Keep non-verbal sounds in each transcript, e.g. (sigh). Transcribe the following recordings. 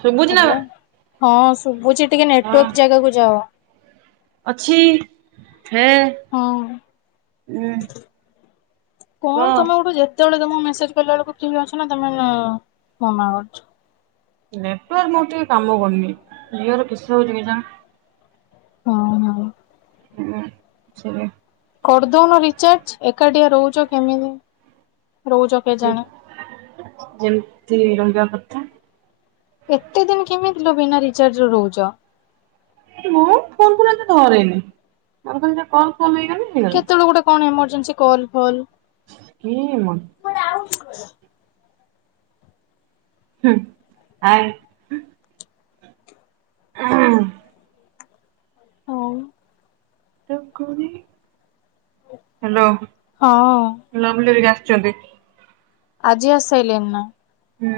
ଶୁଭୁଛି ନା ହେଲୋ, ହଁ ଶୁଭୁଛି ଟିକେ ନେଟୱାର୍କ ଜାଗାକୁ ଯାଅ। ଅଛି ହେ ହଁ ଉଁ କଣ କହ। ତୋମେ ଗୋଟେ ଯେ ତେବେଳେ ତୋମକୁ ମେସେଜ୍ କଲା ବେଳକୁ କେହି ଆସୁନ ତୋମେ (unintelligible) ମନା କରୁଛ। ନେଟୱାର୍କ ମୋର ଟିକେ କାମ କରୁନି ଜିଓ ର କିସ ହଉଛି କେଜାଣି। ହଁ, ହଁ। ହଁ ସେୟା। କରିଦଉନ ରିଚାର୍ଜ ଏକାଟିଆ ରହୁଚ କେମିତି? ରହୁଚ ଏ ଯେମିତି ରହିବା କଥା। ଏତେ ଦିନ କେମିତି ଲୋ ବିନା ରିଚାର୍ଜ ରେ ରହୁଚ? ମୁଁ ଫୋନ୍ ଫୋନ୍ ଏତେ ଧରେନି (unintelligible) ଯା କଲ୍ ଫଲ୍ ହେଇଗଲେ ହେଇଗଲା କେତେବେଳେ ଗୋଟେ କଣ ଏମର୍ଜେନ୍ସି କଲ୍ ଫଲ କିଏ ମୋ କୁଆଡେ ଆଉଚୁ କୁଆଡେ? ହୁଁ, ଆଏ ଅଁ, ଆଉ ହେଲୋ। ହଁ। ଲଭଲି ହେରିକା ଆସିଛନ୍ତି। ଆଜି ଆସାଇଲଣି ନା? ହୁଁ।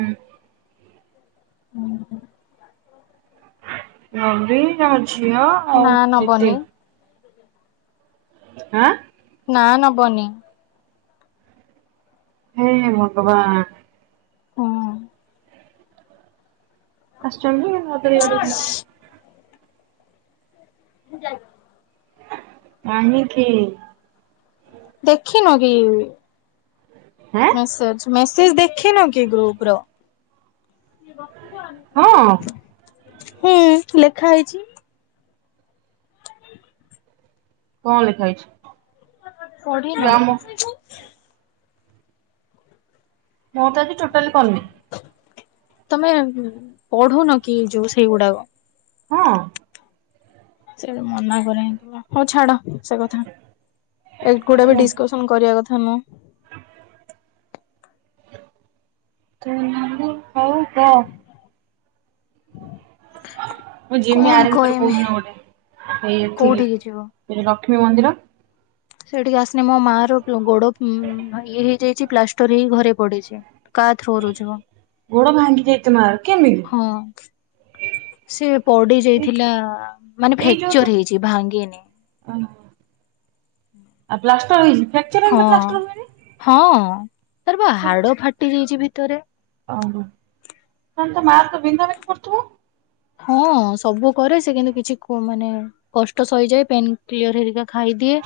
(inaudible) ନବଲି ତା ଝିଅ ନା ଆଉ ଲିଟି। ନବନି (inaudible) ଆଁ, ନାଁ ନବନି। ହେ ଇଏ ଭଗବାନ। ହଁ। ଆସିଛନ୍ତି ଏ ମଦିରି ଅ, ଦେଖିବା ପାଇଁ। ମୁଁ ଯାଇନି। କହିଁକିି? ଦେଖିନ କି? ହେଁ? ମେସେଜ୍ ମେସେଜ୍ ଦେଖିନ କି ଗ୍ରୁପ୍ ର? ହଁ। ହେଁ ଲେଖା ହେଇଛି। କଣ ଲେଖା ହେଇଛି? ପଢିନ ଗ୍ରାମ କି? ମୁଁ ତ ଆଜି ଟୋଟାଲି କର ନି। ତମେ ପଢୁନ କି ଯୋଉ ସେଇଗୁଡାକ। ହଁ। ସେ ମନା କରେ ହଉ ଛାଡ ସେ କଥା ଏ ଗୁଡେ ବି ମୋତେ ଡିସ୍କସ କରିବା କଥା ନୁହଁ। (inaudible) (inaudible) ମୁଁ ଯିମି କଣ ଆରିଭିତରେ କୋଉ କହିମି ଦିନ ଗୋଟେ ଏଇ ଏଠିକି। କୋଉଠିକି ଯିବ? ଏ ଲକ୍ଷ୍ମୀ ମନ୍ଦିର। ସେଠିକି ଆସନେ ମୋ ମା ର ଗୋଡ ଇଏ ହେଇଯାଇଛି ପ୍ଲାଷ୍ଟର ହେଇ ଘରେ ପଡିଛି। କା ଥ୍ରୋରୁ ଜିବ। ଗୋଡ଼ ଭାଙ୍ଗି ଜିତ ମାର କେମିତି? ହଁ ସେ ପଡି ଏଇ ଯାଇଥିଲା ମାନେ ଏଇ ଯୋଉ ତୁ ଫ୍ରାକ୍ଚର ହେଇଛି ଭାଙ୍ଗିନି। ଆଉ ପ୍ଲାଷ୍ଟର ହେଇଛି ଫ୍ରାକ୍ଚର ହଁ ପ୍ଲାଷ୍ଟର ହୁଏନି। ହଁ ତାର ପା ହାଡ ଫାଟି ଯାଇଛି ଭିତରେ। ଓହ ତାହେଲେ ମା ତ ବିନ୍ଧା ବିନ୍ଧି କରୁଥିବ? ହଁ ସବୁ କରେ ସେ କିନ୍ତୁ କିଛି କୁହେନାହି କଷ୍ଟ ସହିଯାଏ ପେନ୍ କ୍ଲିଅର ହେରିକା ଖାଇଦିଏ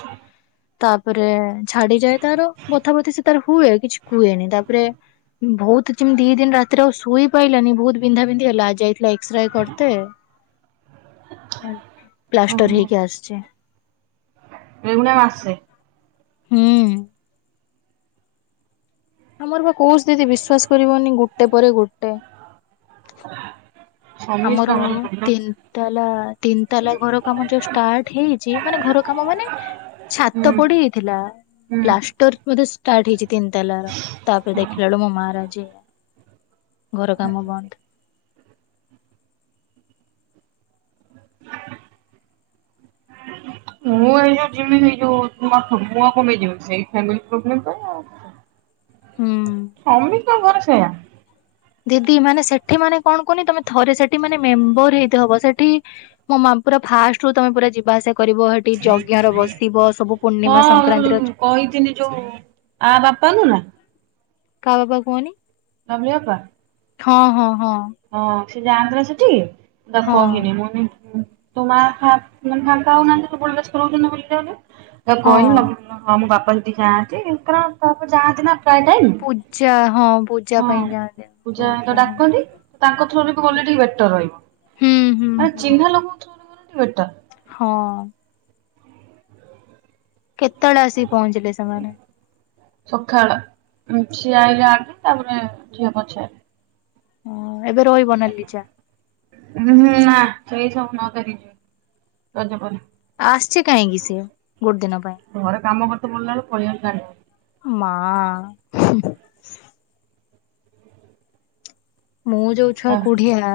ତାପରେ। ଛାଡିଯାଏ ତାର ବଥା ବଥି ସେ ତାର ହୁଏ କିଛି କୁହେନି ତାପରେ ବହୁତ ସେମିତି ଦି ଦିନ ରାତିରେ ଆଉ ଶୋଇ ପାଇଲାନି ବହୁତ ବିନ୍ଧାବିନ୍ଧି ହେଲା ଆଜି ଯାଇଥିଲା। ଏକ୍ସରେ କରତେ ପ୍ଲାଷ୍ଟର ହେଇକି ଓହୋ ଆସିଛେ। (inaudible) ମାସେ। ହୁଁ। ଆମର ବା କୋଉ ସ୍ଥିତି ବିଶ୍ୱାସ କରିବନି ଗୋଟେ ପରେ ଗୋଟେ। ଆମର ସମସ୍ତଙ୍କର ତିନ ପ୍ରୋବ୍ଲେମ୍ ତିନତାଲା ତିନିତାଲା ଘର କାମ ଯୋଉ ଷ୍ଟାର୍ଟ ହେଇଛି ମାନେ ଘର କାମ ମାନେ ଛାତ ହୁଁ ପଡିଯାଇଥିଲା ହୁଁ ପ୍ଲାଷ୍ଟର ବୋଧେ ଷ୍ଟାର୍ଟ ହେଇଛି ତିନି ତାଲାର ତାପରେ ଦେଖିଲା ବେଳୁ ମୋ ମାଆ ର ଆଜି ଏୟା। ଘର କାମ ବନ୍ଦ। ମୁଁ ଏଇକା ଯିବିନି। ଯୋଉ ତମ ମୁଆ କମେଇ ଯିବି ସେଇ ଫାମିଲି ପ୍ରୋବ୍ଲେମ ପାଇଁ ଆଉ ହୁଁ। ସମିତଙ୍କ ଘର ସେଇଆ। ଦିଦି ମାନେ ସେଠି ମାନେ କଣ କହୁନି ତମେ ଥରେ ସେଠି ମାନେ ମେମ୍ବର ହେଇଥବ ସେଠି। ମୋ ମା ପୁରା ଫାଷ୍ଟରୁୁ ତମେ ପୁରା ଯିବା ଆସିବା କରିବ। ସେଠି ଯଜ୍ଞରେ ବସିବ ସବୁ ପୂର୍ଣ୍ଣିମା ସଂକ୍ରାନ୍ତିର କହିିଥିନି ଯୋଉ ଆ ବାପାଙ୍କୁ ନା କାହା ବାବା କୁହନି? କାବୁଲି ବାପା। ହଁ ହଁ ହଁ। ହଁ ସେ ଯାଆନ୍ତି ନା ସେଠିକି ତାକୁ ହଁ କହିନି ମୁଁନି। ତୋ ମା ଫାଙ୍କା ଆଉ ନାହାନ୍ତି ତୁ ସବୁବଳେ ବ୍ୟସ୍ତ ରହୁଛନ୍ତି ବୋଲି ଭୁଲି ହଁ କହିଲି। ହଁ ମୋ ବାପା ଯାଆନ୍ତି କାରଣ କାହିଁକି ନା ଯାଆନ୍ତି ନା? ପ୍ରାୟ ଟାଇମ ପୂଜା ହଁ ପୂଜା ପାଇଁ ହଁ ଯାଆନ୍ତି ପୂଜା ହେଲେ ତ କହୁଥିଲା ହଁ। ଡାକନ୍ତି। ତାଙ୍କ ଥ୍ରୁରେ ବି ଗଲେ ଟିକେ ବେଟର ରହିବ ହୁଁ ହୁଁ ମାନେ ହୁଁ ଚିହ୍ନା ଲୋକଙ୍କ ଥୁରେ ଗଲେ ଟିକେ ବେଟର। ହଁ। କେତଳେ ଆସିକି ପହଞ୍ଚିଲେ ସେମାନେ। ସଖାଳ ସିଏ ଆଇଲେ ଆଗେ ତାପରେ ଝିଅ ପଛେ ଆଇଲା। ଅଁ ଏବେ ରହିବ ନା ଲିଜା। ଉହୁଁ ନା ସେଇ ସବୁ ନ ତାରିକ ରଜପରେ। ଆସ୍ ଛି କାହିଁକି ସିଏ ଗୋଟେ ଦିନ ପାଇଁ? ଘରେ କାମ କରିତେ ପଡଲା ବେଳକୁ ପଳେଇ ଆଉଚି ଦାଣ୍ଡକୁ। ମା। ମୁଁ ଯୋଉ ଛୁଆ ତା କୁଢିଆ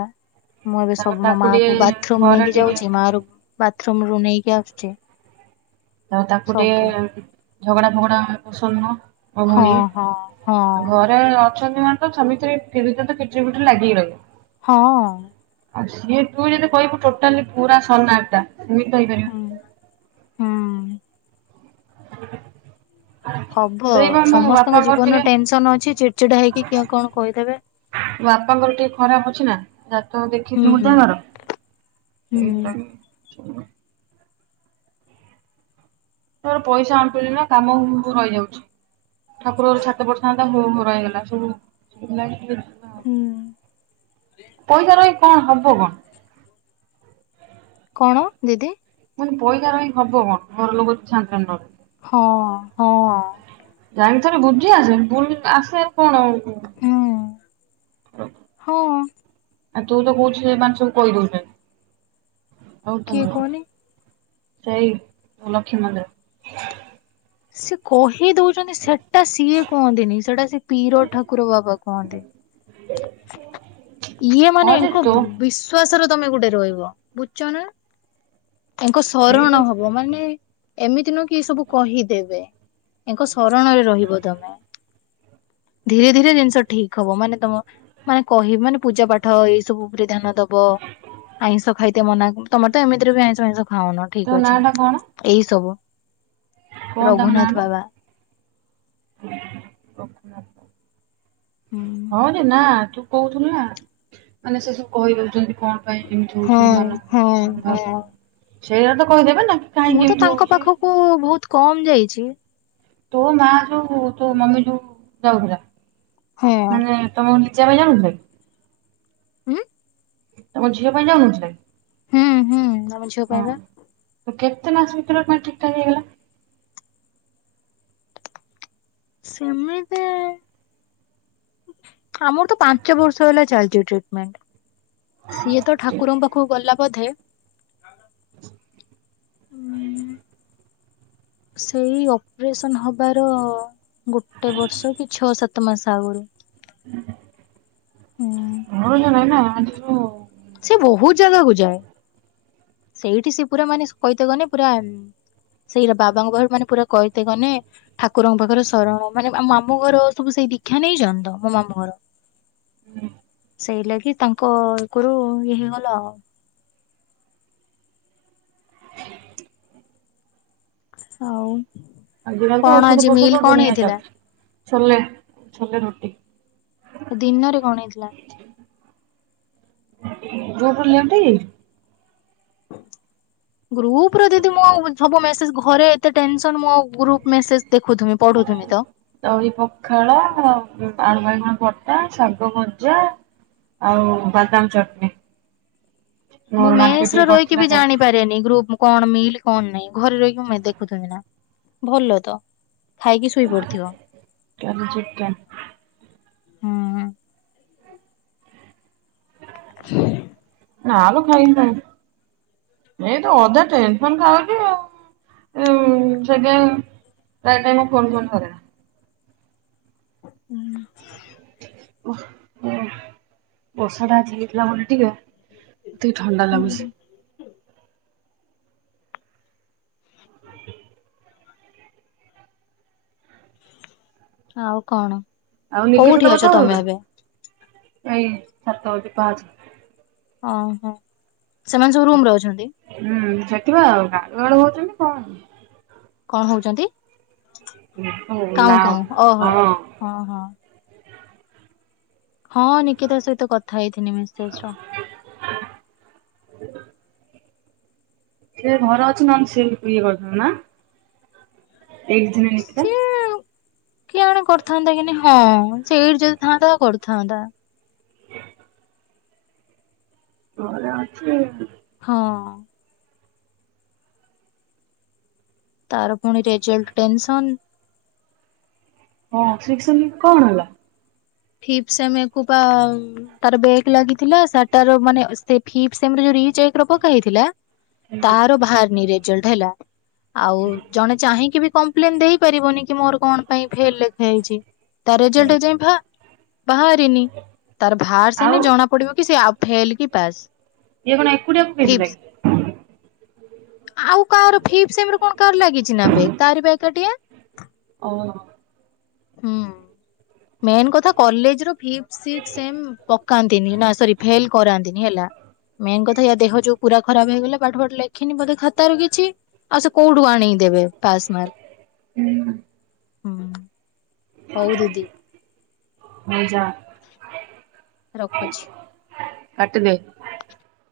ମୁଁ ଏବେ ତାପରେ ସବୁ ମୋ ତାକୁ ମା ଟିକେ କୁ ବାଥରୁମ ଘରେ ନେଇକି ଟିକେ ଯାଉଛି ମା ର ବାଥରୁମ ରୁ ନେଇକି ଆସୁଚି। ଆଉ ତାକୁ ଟିକେ ଝଗଡା ଫଗଡା ପସନ୍ଦ୍ ନୁହଁ। ମୋ ହଁ ଭଉଣୀ ହଁ ହଁ ଆଉ ଘର୍ ରେ ଅଛନ୍ତି ମାନେ ତ ସ୍ୱାମୀ ସ୍ପୀ (unintelligible) କିିଟରି ଫିଟରି ଲାଗିକି ରହିବ। ହଁ। ଆଉ ସିଏ ତୁ ଯଦି କହିବୁ ଟୋଟାଲି ପୁରା ସନା ଟା ସେମିତି ତ ହେଇପାରିବନି। ହୁ ହୁଁ। ହବ ସେଇ ବା ମୋ ସମସ୍ତଙ୍କ ବାପାଙ୍କର ଜୀବନର ଟିକେ ଟେନସନ ଅଛି ଚିଡଚିଡା ହେଇକି କିଏ କଣ କହିଦେବେ। ବାପାଙ୍କର ଟିକେ ଖରାପ ଅଛି ନା। ଜାତକ ହୁଁ ଦେଖେଇଚି ମୁଁ ହୁଁ ତାଙ୍କର ହୁଁ ଏଇତିପାଇଁ (unintelligible) ତାର ପଇସା ଅଣ୍ଟୁଚି ନା କାମ ହୁଁ ରହିଯାଉଛି ଠାକୁର ଘର ଛାତ ପଡିଥାନ୍ କାମ ହଉ ହଉ ରହିଗଲା ସବୁ ସେଇଥିଲାଗି ଟିକେ ହୁଁ। ପଇସା ରହିକି କଣ ହବ କଣ? କଣ ଦିଦି। ମୁଁ କହିନି ପଇସା ରହି ହବ କଣ ଘର ଲୋକ ଛାଁନ (unintelligible) ହଁ ହଁ। ଯାଇଁକି ଥରେ ବୁଝି ଆସ ବୁଲ ଆସେ କଣ ଆଉ ହୁଁ ହଁ। ଆଉ ତୁ ତ କହୁଛୁ ସେମାନେ ସବୁ କହିଦଉଛନ୍ତି, ଆଉ କିଏ (unintelligible) କୁହନି ସେଇ ଲକ୍ଷ୍ମୀ ମନ୍ଦିର। ସେ କହି ଦଉଛନ୍ତି ସେଟା ସିଏ କହନ୍ତିନି ସେଟା ସେ ପିର ଠାକୁର ବାବା କୁହନ୍ତି। ଇଏ ହଁ ମାନେ ଯେ ୟାଙ୍କ ତୋ ବିସ୍ ଶ୍ଵାସରେ ତମେ ଗୋଟେ ରହିବ ବୁଝଛ୍ ନା ତାଙ୍କ ସେଇ ସରଣ ଯୋଉ ହବ ମାନେ ଏମିତି ନୁହଁ କି ଇଏ ସବୁ କହିଦେବେ ୟାଙ୍କ ଶରଣରେ ରହିବ ତମେ। ଧୀରେ ଧୀରେ ଜିନିଷ ଠିକ୍ ହବ ମାନେ ତମ ମାନେ କହିବି ମାନେ ପୂଜା ପାଠ ଏଇ ସବୁ ଉପରେ ଧ୍ୟାନ ଦ ବ ଆଇଁଷ ଖାଇତେ ମନା ତମର ତ ଏମିତିରେ ବି ଆଇଁଷ ମାଇଁସ ଖାଉନ ତୋ ଠିକ୍ ନାଁ ଅଛି। ଟା କଣ ଏଇ ସବୁ। କଣ ତାଙ୍କ ନାଁ ରଘୁନାଥ ଟା? ବାବା। ହଁ ରେ ନା ତୁ କହୁଥୁଲୁ ନା ମାନେ ସେ ସବୁ କହିଦଉଛନ୍ତି କଣ? ପାଇଁ ଏମିତି ହଁ ହଉଛି ହଁ ମାନଙ୍କର କଣ ନା ହଁ। ସେଇଆ ତ କହିଦେବେ ନା। ମୁଁ କାହିଁକି ତ ଏମିତି ତାଙ୍କ ହଉଛି ପାଖକୁ ବହୁତ କମ୍ ଯାଇଛି। ତୋ ମା ଯୋଉ ତୋ ମମି ଯୋଉ ଯାଉଥିଲା ହଁ। ମାନେ ତମ ଲିଜା ପାଇଁ ଯାଉନଥିଲେ। ଉଁ କି ତମ ଝିଅ ପାଇଁ ଯାଉନଥିଲେ? ହୁଁ ହୁଁ ଆମ ଝିଅ ପାଇଁ ବା। ତ କେତେ ମାସ ଭିତରେ ନା ଠିକ୍ ଠାକ୍ ହେଇଗଲା। ସେମିତି ଆମର ତ ପାଞ୍ଚ ବର୍ଷ ହେଲା ଚାଲିଛି ଟ୍ରିଟମେଣ୍ଟ। ସିଏ ତ ଠାକୁରଙ୍କ ପାଖକୁ ଗଲା ବୋଧେ ଉଁ ସେଇ ଅପରେସନ ହବାର ଗୋଟେ ବର୍ଷ କି ଛଅ ସାତ ମାସ ଆଗରୁ ହୁଁ। ମ ନାଇ ନା ଆଜି ତୁ ସେ ବହୁତ ଜାଗାକୁ ଯାଏ ସେଇଠି ସେ ପୁରା ମାନେ କହିତେ ଗନେ ପୁରା ସେଇ ବାବାଙ୍କ ପାରୁ ମାନେ ପୁରା କହିତେ ଗନେ ଠାକୁରଙ୍କ ପାଖରେ ଶରଣ ମାନେ ମାମୁ ଘର ସବୁ ସେଇ ଦୀକ୍ଷା ନେଇ ଯ ତ ମୋ ମାମୁ ଘର। ହୁଁ। ସେଇ ଲାଗି ତାଙ୍କ ୟଗରୁ ଇଏ ହେଇଗଲା। ଆଉ ଆଜିରା ତ କଣ ଔଷଧ ଆଜି ମିଲ୍ ପଷଧ କଣ ଦୁନିଆ ଚା ହେଇଥିଲା? ଛୋଲେ ଛୋଲେ ରୁଟି। ଦିନରେ କଣ ହେଇଥିଲା? (unintelligible) ଗ୍ରୁପ ରୁ ଦିଦି ମୁଁ ହବ ମେସେଜ ଘରେ ଏତେ ଟେନସନ ମୁଁ ଆଉ ଗ୍ରୁପ ମେସେଜ ଦେଖୁ ତୁମେ ପଢୁ ତୁମି ତ ଦହି ପଖାଳ ଆଳୁ ବାଇଗଣ ବଟା ଶାଗ ଭଜା ଆଉ ବାଦାମ ଚଟଣି। ମୁଁ ମୋର ମେସ ରେ ମାର୍କେଟିଂ ରହିକି କରିଥିଲା ବି ଜାଣିବି ଯାଇକି ପାରେନି ଗ୍ରୁପ କଣ ମିଲ୍ କଣ ନାଇଁ ଘରେ ରହିକି ମୁ ଦେଖୁ ନା। (unintelligible) ଖାଇକି ଶୋଇ ପଡିଥିବ କାଲି ଚିକେନ୍ ହୁଁ। ହ ନା ଆଉ ଖାଇଥା ଏଇତ ଅଧା ଟେନସନ ଖାଉଛି ଆଉ ସେ (unintelligible) ଟାଇମ ମୁଁ ଫୋନ ଥରେ ହୁଁ। ଓ ବର୍ଷା ଟା ଆଜି ହେଇଥିଲା ବୋଲି ଆଜି ଟିକେ ଟିକେ ଥଣ୍ଡା ଲାଗୁଛି। ହୁଁ। (unintelligible) ଆଉ କଣ ଆଉ କୋଉଠି ଅଛ ତମେ ଏବେ ଆଜ୍ଞା ସାତ (unintelligible) ପାଛି ଓ ହୋ ସେମାନେ ସବୁ ରୁମ ରେ ଅଛନ୍ତି। ହୁଁ ସେଠିବା (unintelligible) ଗେଳୁ ହଉଛନ୍ତି କଣ କଣ ହଉଛନ୍ତି ଓଲା କାଉଁ କାଉଁ ଓହୋ ହଁ ହଁ। ହଁ ନିକିତା ସହିତ କଥା ହେଇଥିଲି ମେସେଜ ର। ହ। ସେ ଘର ଅଛନ୍ତି ନା ଆମେ ସେଏ ବି ଇଏ କରିଥାନା ଏ ଦିନ ନେଇଥିଲା କିଏ ଆଣେ କରିଥାନ୍ତା କି ନ ହଁ ସେ ଏଇଠି ଯଦି ଥାନ୍ତା କରିଥାନ୍ତା। ଭଲ ଅଛି। ହଁ। ତାର ପୁଣି ରେଜଲ୍ଟ ଟେନ୍ସନ୍। ହଁ (unintelligible) କଣ ହେଲା? ଫିପ୍ ସେମିକୁ ପା ତାର ବେକ୍ ଲାଗିଥିଲା, ସେଟାର ମାନେ ସେ ଫିପ୍ ସେମି ର ଯୋଉ ରି ଚେକ୍ ରେ ପକାହେଇଥିଲା ହୁଁ। ତାର ଭାର୍ନି ରେଜଲ୍ଟ ହେଲା। ଆଉ ଜଣେ ଚାହିଁକି ବି କମ୍ପ୍ଲେନ୍ ଦେଇପାରିବନି କି ମୋର କଣ ପାଇଁ ଫେଲ୍ ଲେଖା ଯାଇଚି, ତା ରେଜଲ୍ଟ ଏ ଯାଏ ଭାର୍ ବାହାରିନି ତାର ଭାର୍ ଆଉ ସାଇନେ ଜଣା ପଡିବ କି ସେ ଆ ଫେଲ୍ କି ପାସ୍। ଇଏ କଣ ଏକୁଟିଆ ଫିଫ୍ଥ (inaudible) ଆଉ କାହାର ଫିପ୍ ସେମିରେ କଣ କାହାର ଲାଗିଚି ନା ବେ ତାରି ବା ଏକାଟିଆ। ଓହୋ। ହୁଁ ମେନ୍ କଥା କଲେଜ୍ ର ଫିପ୍ ସିକ୍ସ ସେମ୍ ପକାନ୍ତିନି ନା ସରି ଫେଲ୍ କରାନ୍ତିନି ହେଲା। ମେନ୍ କଥା ୟା ଦେହ ଯୋଉ ପୁରା ଖରାପ୍ ହେଇଗଲା ପାଠ ଫାଠ ଲେଖିନି ବୋଧେ ଖାତାରେ କିଛି ଆଉ ସେ କୋଉଠୁ ଆଣିକି ଦେବେ ପାସ୍ ମାର୍କ। ହଉ ଦିଦି। ହଉ ଯା। ରଖୁଛି। କାଟିଦେ।